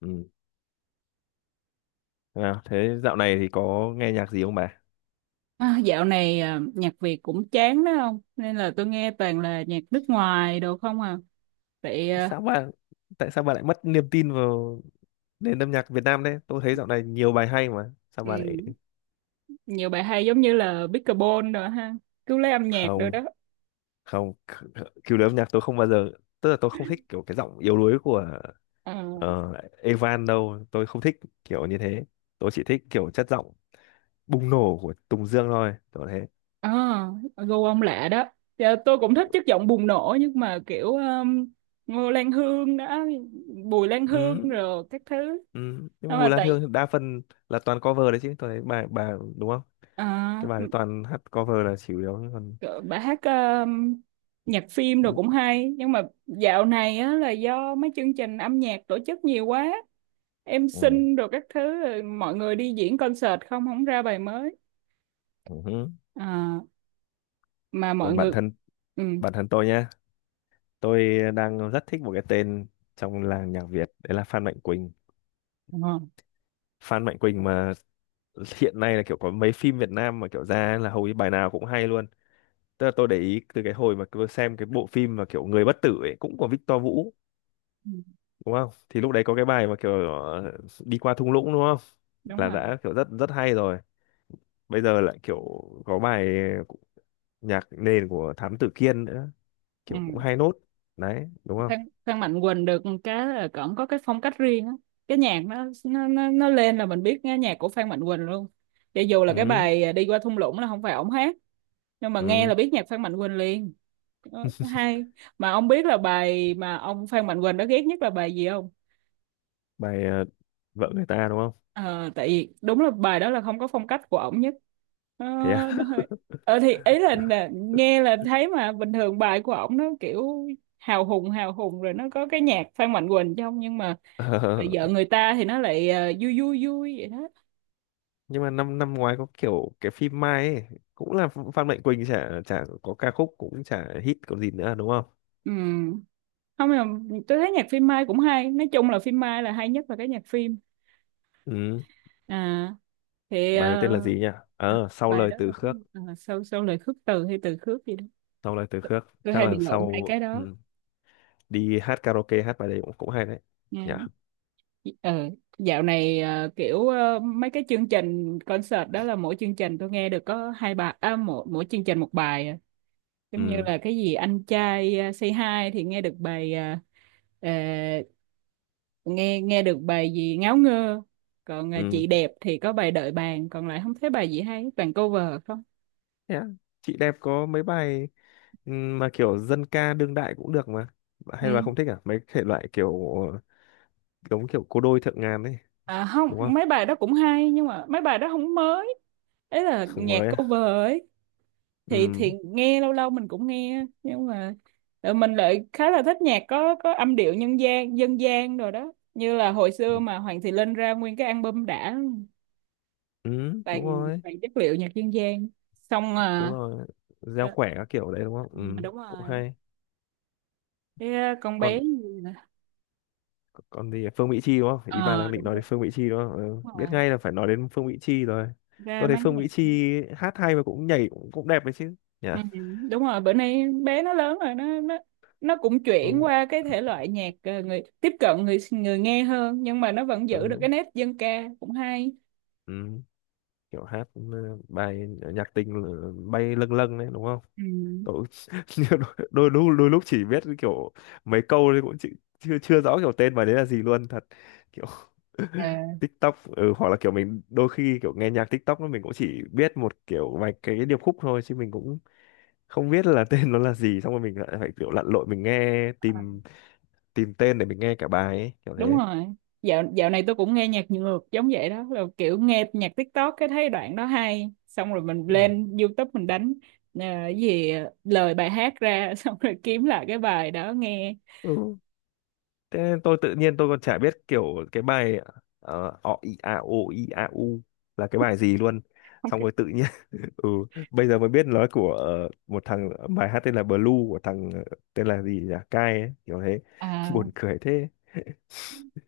Ừ. À, thế dạo này thì có nghe nhạc gì không bà? À, dạo này à, nhạc Việt cũng chán đó không? Nên là tôi nghe toàn là nhạc nước ngoài đồ không à. Vậy Tại à, sao bà tại sao bà lại mất niềm tin vào nền âm nhạc Việt Nam đấy? Tôi thấy dạo này nhiều bài hay mà. Sao ừ, bà lại? nhiều bài hay giống như là Bicarbonate rồi ha. Cứu lấy âm nhạc rồi Không đó. không k- Kiểu đấy âm nhạc tôi không bao giờ, tức là tôi không thích kiểu cái giọng yếu đuối của Ờ, ờ, Evan đâu, tôi không thích kiểu như thế. Tôi chỉ thích kiểu chất giọng bùng nổ của Tùng Dương thôi, tôi thế. à, gu ông lạ đó. Dạ, tôi cũng thích chất giọng bùng nổ nhưng mà kiểu Ngô Lan Hương đó, Bùi Lan Hương Ừ, rồi các thứ. ừ. Nhưng mà Nhưng mà Bùi Lan tại Hương đa phần là toàn cover đấy chứ, tôi thấy bà đúng không? Cái à, bài toàn hát cover là chủ yếu còn. Ờ, bà hát nhạc phim rồi Ừ. cũng hay nhưng mà dạo này á, là do mấy chương trình âm nhạc tổ chức nhiều quá em Ừ. xin rồi các thứ rồi mọi người đi diễn concert không không ra bài mới Hứ. à, mà mọi Còn bản người thân ừ, bản thân tôi nhá, tôi đang rất thích một cái tên trong làng nhạc Việt đấy là Phan Mạnh Quỳnh. đúng rồi. Phan Mạnh Quỳnh mà hiện nay là kiểu có mấy phim Việt Nam mà kiểu ra là hầu như bài nào cũng hay luôn. Tức là tôi để ý từ cái hồi mà tôi xem cái bộ phim mà kiểu Người Bất Tử ấy cũng của Victor Vũ Ừ, đúng không? Thì lúc đấy có cái bài mà kiểu đi qua thung lũng đúng không? đúng Là rồi đã kiểu rất rất hay rồi. Bây giờ lại kiểu có bài nhạc nền của Thám Tử Kiên nữa, kiểu cũng ừ. hay nốt. Đấy, đúng không? Phan Phan Mạnh Quỳnh được cái là cổng có cái phong cách riêng á, cái nhạc nó lên là mình biết nghe nhạc của Phan Mạnh Quỳnh luôn, cho dù là cái Ừ. bài à, đi qua thung lũng là không phải ổng hát nhưng mà nghe Ừ. là biết nhạc Phan Mạnh Quỳnh liền. Ờ, hay. Mà ông biết là bài mà ông Phan Mạnh Quỳnh đó ghét nhất là bài gì không? Bài vợ người ta đúng không? Ờ, tại vì đúng là bài đó là không có phong cách của ổng nhất. Ờ, Thế à? nó hơi ờ, thì ý là nè, nghe là thấy mà bình thường bài của ổng nó kiểu hào hùng rồi nó có cái nhạc Phan Mạnh Quỳnh trong, nhưng mà Ờ, bài vợ người ta thì nó lại vui vui vui vậy đó. nhưng mà năm năm ngoái có kiểu cái phim Mai ấy, cũng là Phan Mạnh Quỳnh chả chả có ca khúc cũng chả hit còn gì nữa đúng không? Ừ. Không là tôi thấy nhạc phim Mai cũng hay, nói chung là phim Mai là hay nhất là cái nhạc phim. Ừ. À, thì Bài này tên là ờ, gì nhỉ? à, Sau bài lời đó là từ cái gì? khước, À, sau sau lời khước từ hay từ khước gì đó, sau lời từ khước, tôi chắc hay bị là lộn hai sau. cái đó. Ừ. Đi hát karaoke hát bài đấy cũng cũng hay đấy nhỉ. Ừ. Ừ, dạo này ờ, kiểu ờ, mấy cái chương trình concert đó là mỗi chương trình tôi nghe được có hai bài à, mỗi mỗi chương trình một bài à. Giống như Ừ. là cái gì anh trai ờ, Say Hi thì nghe được bài ờ, ờ, nghe nghe được bài gì ngáo ngơ, còn ờ, Ừ. chị đẹp thì có bài đợi bàn, còn lại không thấy bài gì hay, toàn cover không. Thế à? Chị đẹp có mấy bài, ừ, mà kiểu dân ca đương đại cũng được mà. Hay là Ừ. không thích à mấy thể loại kiểu giống kiểu cô đôi thượng ngàn ấy À, không, đúng không? mấy bài đó cũng hay nhưng mà mấy bài đó không mới, ấy là Không nhạc mới à? cover ấy. Ừ, Thì nghe lâu lâu mình cũng nghe nhưng mà ờ, mình lại khá là thích nhạc có âm điệu nhân gian dân gian rồi đó, như là hồi xưa mà Hoàng Thị Linh ra nguyên cái album đã ừ, toàn đúng rồi, toàn chất liệu nhạc dân gian, xong đúng à, rồi. Gieo ờ, quẻ các kiểu đấy đúng không? Ừ, đúng cũng rồi. hay. Cái ờ, con bé còn gì nè. còn thì Phương Mỹ Chi đúng không, ý bà đang Ờ, định đúng nói đúng, đến Phương Mỹ Chi đúng không? Ừ. đúng Biết rồi, ngay là phải nói đến Phương Mỹ Chi rồi. ra Tôi thấy máng Phương Mỹ nhạc. Chi hát hay mà cũng nhảy cũng đẹp đấy chứ nhỉ? Ừ, đúng rồi, bữa nay bé nó lớn rồi, nó nó cũng chuyển Ừ. qua cái thể loại nhạc ờ, người tiếp cận người người nghe hơn nhưng mà nó vẫn giữ được Ừ. cái nét dân ca, cũng hay. Ừ. Kiểu hát, ừ, bài nhạc tình, ừ, bay lâng lâng đấy đúng không? Ừ. Cậu đôi lúc chỉ biết kiểu mấy câu thì cũng chỉ, chưa chưa rõ kiểu tên bài đấy là gì luôn thật, kiểu À, TikTok, ừ, hoặc là kiểu mình đôi khi kiểu nghe nhạc TikTok nó mình cũng chỉ biết một kiểu vài cái điệp khúc thôi chứ mình cũng không biết là tên nó là gì, xong rồi mình lại phải kiểu lặn lội mình nghe tìm tìm tên để mình nghe cả bài ấy, kiểu đúng thế. rồi. Dạo dạo này tôi cũng nghe nhạc ngược giống vậy đó, là kiểu nghe nhạc TikTok cái thấy đoạn đó hay, xong rồi mình Ừ. lên YouTube mình đánh à, cái gì lời bài hát ra xong rồi kiếm lại cái bài đó nghe. Ừ. Thế nên tôi tự nhiên tôi còn chả biết kiểu cái bài ọ i a o i a u là cái bài gì luôn, Ok. xong rồi tự nhiên, ừ, bây giờ mới biết nó của một thằng, bài hát tên là Blue của thằng, tên là gì nhỉ, Kai ấy, kiểu thế À, buồn cười thế.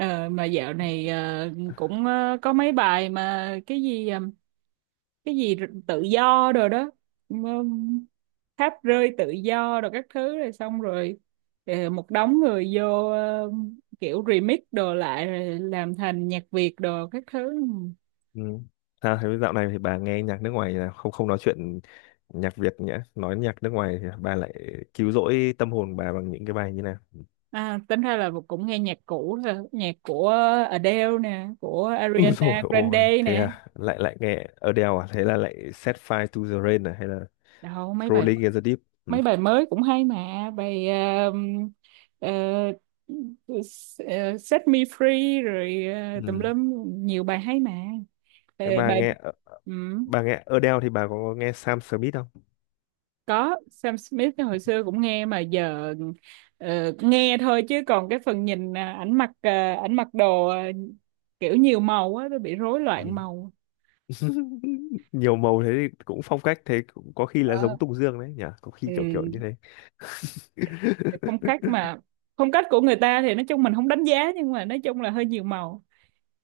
Ờ, mà dạo này ờ, cũng ờ, có mấy bài mà cái gì ờ, tự do rồi đó um, tháp rơi tự do rồi các thứ rồi xong rồi ờ, một đống người vô ờ, kiểu remix đồ lại rồi làm thành nhạc Việt đồ các thứ. Ừ. Sao thế, dạo này thì bà nghe nhạc nước ngoài là không không nói chuyện nhạc Việt nhỉ? Nói nhạc nước ngoài thì bà lại cứu rỗi tâm hồn bà bằng những cái bài như nào? À, tính ra là cũng nghe nhạc cũ thôi, nhạc của Adele nè, của Úi dồi Ariana ôi, Grande thế nè. à, lại lại nghe Adele à? Thế là lại Set Fire to the Rain à hay là Đâu mấy bài, Rolling in the Deep? Ừ. mấy bài mới cũng hay mà, bài ờ, ờ, ờ, Set Me Free rồi ờ, tùm Ừ. lum, nhiều bài hay mà. Ờ, thế bà bài nghe ờ, ừ, Bà nghe Adele thì bà có nghe Sam Smith không? có Sam Smith hồi xưa cũng nghe mà giờ ờ, nghe thôi chứ còn cái phần nhìn à, ảnh mặc đồ à, kiểu nhiều màu á, tôi bị rối Ừ. loạn màu. Nhiều màu thế thì cũng phong cách, thế cũng có khi là giống Đó. Tùng Dương đấy nhỉ, có khi Ừ. kiểu kiểu như thế Phong cách mà, phong cách của người ta thì nói chung mình không đánh giá, nhưng mà nói chung là hơi nhiều màu.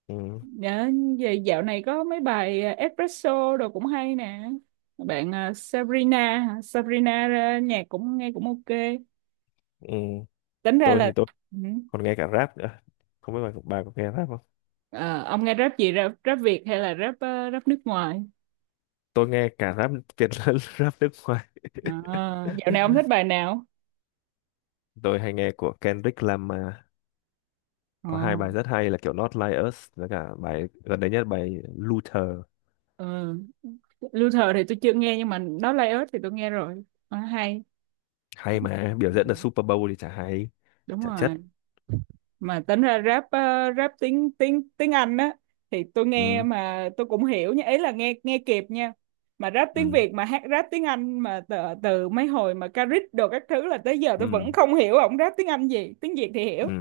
ừ, Dạ, vậy dạo này có mấy bài à, espresso đồ cũng hay nè. Bạn à, Sabrina, hả? Sabrina ra nhạc cũng nghe cũng ok. ừ. Tính ra Tôi thì là tôi ừ. còn nghe cả rap nữa, không biết bà có nghe rap không? Ờ, ông nghe rap gì, rap, rap Việt hay là rap ờ, rap nước ngoài? Tôi nghe cả rap Việt lẫn rap nước ngoài. À, dạo này ông thích bài nào? Tôi hay nghe của Kendrick Lamar, có hai Ờ, bài rất hay là kiểu Not Like Us với cả bài gần đây nhất, bài Luther, ờ. Luther thì tôi chưa nghe nhưng mà đó Lay Earth thì tôi nghe rồi. Ờ, hay. hay mà. Biểu Ừ, diễn ở Super Bowl thì chả hay, đúng chả rồi. chất. Mà tính ra rap ờ, rap tiếng tiếng tiếng Anh á thì tôi nghe Ừ, mà tôi cũng hiểu nha, ấy là nghe nghe kịp nha, mà rap ừ, tiếng Việt mà hát rap tiếng Anh mà từ, từ mấy hồi mà Caric đồ các thứ là tới giờ tôi ừ, vẫn không hiểu ổng rap tiếng Anh gì, tiếng Việt thì ừ, hiểu.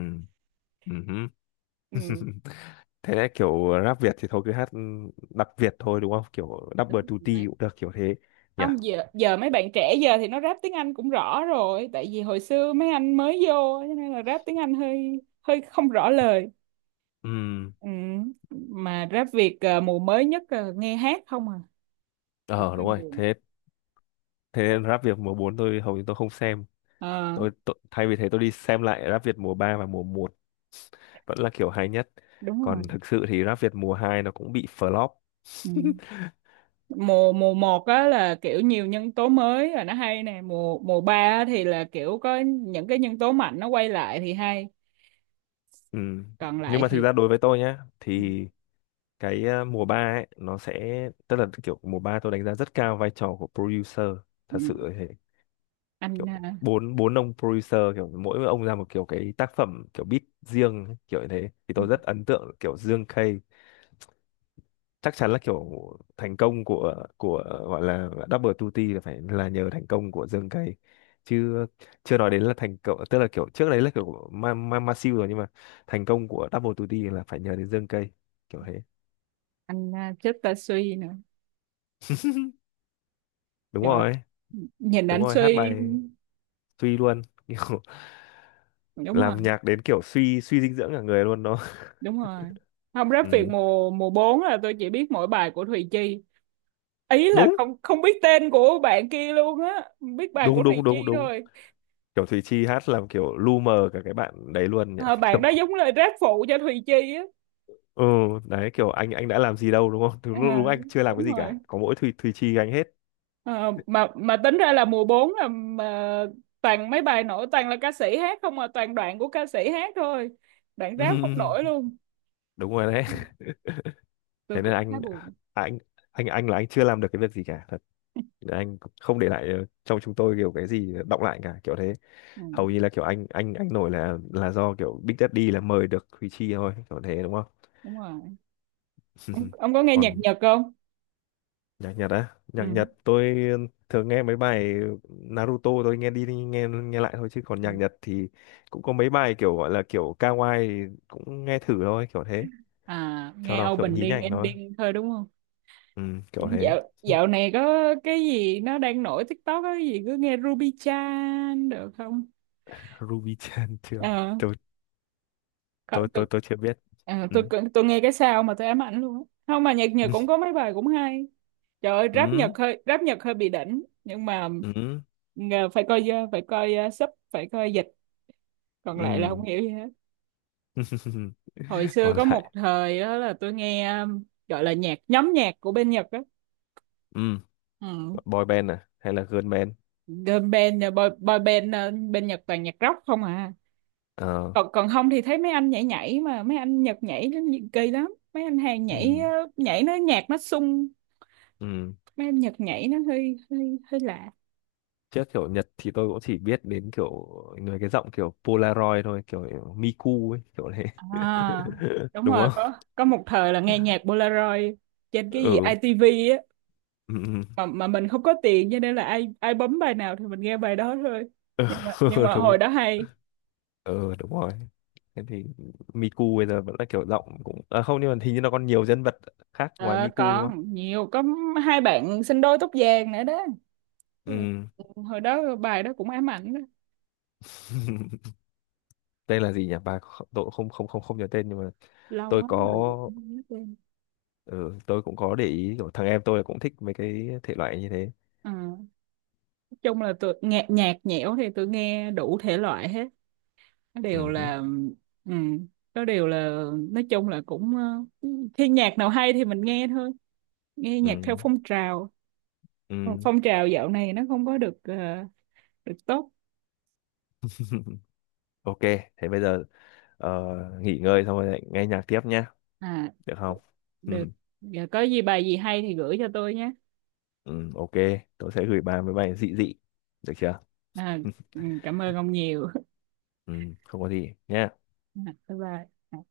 ừ, ừ, hứ. Ừ. Thế đấy kiểu rap Việt thì thôi cứ hát đặc Việt thôi đúng không, kiểu double Đúng duty rồi. cũng được, kiểu thế nhỉ. Không, giờ giờ mấy bạn trẻ giờ thì nó rap tiếng Anh cũng rõ rồi, tại vì hồi xưa mấy anh mới vô cho nên là rap tiếng Anh hơi hơi không rõ lời. Ừm, Ừ. Mà rap Việt ờ, mùa mới nhất ờ, nghe hát không à, cũng ờ hơi đúng rồi. buồn. Thế thế nên rap Việt mùa 4 tôi hầu như tôi không xem, Ờ, tôi thay vì thế tôi đi xem lại rap Việt mùa 3 và mùa một vẫn là kiểu hay nhất. đúng Còn rồi. thực sự thì rap Việt mùa 2 nó cũng bị flop. Ừ. Mùa mùa một á là kiểu nhiều nhân tố mới là nó hay nè, mùa mùa 3 á thì là kiểu có những cái nhân tố mạnh nó quay lại thì hay. Ừm, Còn nhưng lại mà thực thì ra đối với tôi nhá ừ, thì cái mùa 3 ấy nó sẽ, tức là kiểu mùa 3 tôi đánh giá rất cao vai trò của producer thật sự, ừ, kiểu anh à, bốn bốn ông producer kiểu mỗi ông ra một kiểu cái tác phẩm kiểu beat riêng kiểu như thế thì ừ, tôi rất ấn tượng kiểu Dương K. Chắc chắn là kiểu thành công của gọi là Double tutti là phải là nhờ thành công của Dương K chứ. Chưa nói đến là thành công, tức là kiểu trước đấy là kiểu của Ma Siêu rồi nhưng mà thành công của Double tutti là phải nhờ đến Dương K, kiểu thế. anh à, chết ta suy nữa. Đúng Trời, rồi, nhìn đúng anh rồi, hát suy, bài suy luôn kiểu đúng rồi, làm nhạc đến kiểu suy suy dinh dưỡng cả người luôn đó. đúng rồi. Không, rap Việt Ừ. mùa mùa 4 là tôi chỉ biết mỗi bài của Thùy Chi. Ý là Đúng, không không biết tên của bạn kia luôn á, biết bài của đúng, Thùy đúng, đúng, Chi đúng, thôi. kiểu Thùy Chi hát làm kiểu lu mờ cả cái bạn đấy luôn nhỉ Ờ, bạn kiểu đó giống lời rap phụ cho Thùy Chi á. ừ. Đấy kiểu anh đã làm gì đâu đúng không? Đúng, đúng À, anh chưa làm đúng cái gì cả, rồi. có mỗi Thùy Thùy Chi anh hết. Ờ, mà tính ra là mùa 4 là mà toàn mấy bài nổi toàn là ca sĩ hát không, mà toàn đoạn của ca sĩ hát thôi. Đoạn rap không nổi luôn. Đúng rồi đấy, Tôi thế nên cũng khá buồn. anh anh là anh chưa làm được cái việc gì cả thật, anh không để lại trong chúng tôi kiểu cái gì đọng lại cả, kiểu thế. Ừ, Hầu như là kiểu anh nổi là do kiểu Big Daddy là mời được Thùy Chi thôi, kiểu thế đúng không? đúng rồi. Ông có nghe nhạc Còn Nhật không? nhạc Nhật á, nhạc Ừ. Nhật tôi thường nghe mấy bài Naruto, tôi nghe đi nghe nghe lại thôi chứ còn Ừ. nhạc Nhật thì cũng có mấy bài kiểu gọi là kiểu kawaii thì cũng nghe thử thôi, kiểu thế, À, cho nghe nó kiểu nhí opening nhảnh thôi. ending thôi đúng không? Ừ, Ừ, kiểu thế. Dạo dạo này có cái gì nó đang nổi TikTok á, cái gì cứ nghe Ruby Chan được không? Ruby Chan chưa? Ờ, Tôi Cậu- tôi tôi, tôi tôi chưa biết. à, Ừ. Tôi nghe cái sao mà tôi ám ảnh luôn á. Không, mà nhạc Nhật cũng có mấy bài cũng hay. Trời ơi, rap Nhật Ừ. hơi, rap Nhật hơi bị đỉnh, nhưng mà Ừ. Phải coi ờ, sub, phải coi dịch, còn lại là không Ừ. hiểu gì hết. Hồi xưa Còn có một lại, thời đó là tôi nghe ờ, gọi là nhạc, nhóm nhạc của bên Nhật á. ừ, Ừ. boy band à hay là girl band? Girl band ờ, boy band ờ, bên Nhật toàn nhạc rock không à, Ờ. còn còn không thì thấy mấy anh nhảy nhảy mà mấy anh Nhật nhảy nó kỳ lắm, mấy anh Hàn nhảy Ừ. ờ, nhảy nó nhạc nó sung, Ừ. mấy âm nhạc nhảy nó hơi hơi hơi lạ. Chứ kiểu Nhật thì tôi cũng chỉ biết đến kiểu người cái giọng kiểu Polaroid thôi, kiểu Miku ấy, kiểu thế À, đúng đúng rồi, không? có một thời là nghe nhạc Polaroid trên cái gì Ừ. ITV á, Ừ, ừ. mà mình không có tiền cho nên là ai ai bấm bài nào thì mình nghe bài đó thôi, nhưng mà nhưng mà Đúng, hồi đó hay. ừ, đúng rồi. Thế thì Miku bây giờ vẫn là kiểu giọng cũng, à, không, nhưng mà hình như là còn nhiều nhân vật khác ngoài Ờ, Miku đúng không? còn nhiều, có hai bạn sinh đôi tóc vàng nữa đó, Ừ. hồi đó bài đó cũng ám ảnh đó, Tên là gì nhỉ bà, tôi cũng không không không không nhớ tên nhưng mà lâu tôi quá có, rồi. ừ, tôi cũng có để ý kiểu thằng em tôi cũng thích mấy cái thể loại như thế. Ờ, nói chung là tụi nhạc nhạc nhẽo thì tụi nghe đủ thể loại hết, nó Ừ đều hứ, là ừ, nó đều là nói chung là cũng ờ, khi nhạc nào hay thì mình nghe thôi, nghe ừ, nhạc theo phong trào. Còn ừ. phong trào dạo này nó không có được ờ, được tốt. Ok, thế bây giờ. Ờ, nghỉ ngơi xong rồi lại nghe nhạc tiếp nhá, À, được không? Ừ, được, giờ có gì bài gì hay thì gửi cho tôi nhé. ừ, ok, tôi sẽ gửi bài với bài dị dị, được chưa? À, ừ, cảm ơn ông nhiều Ừ, không có gì nhá. À, bye bye. À.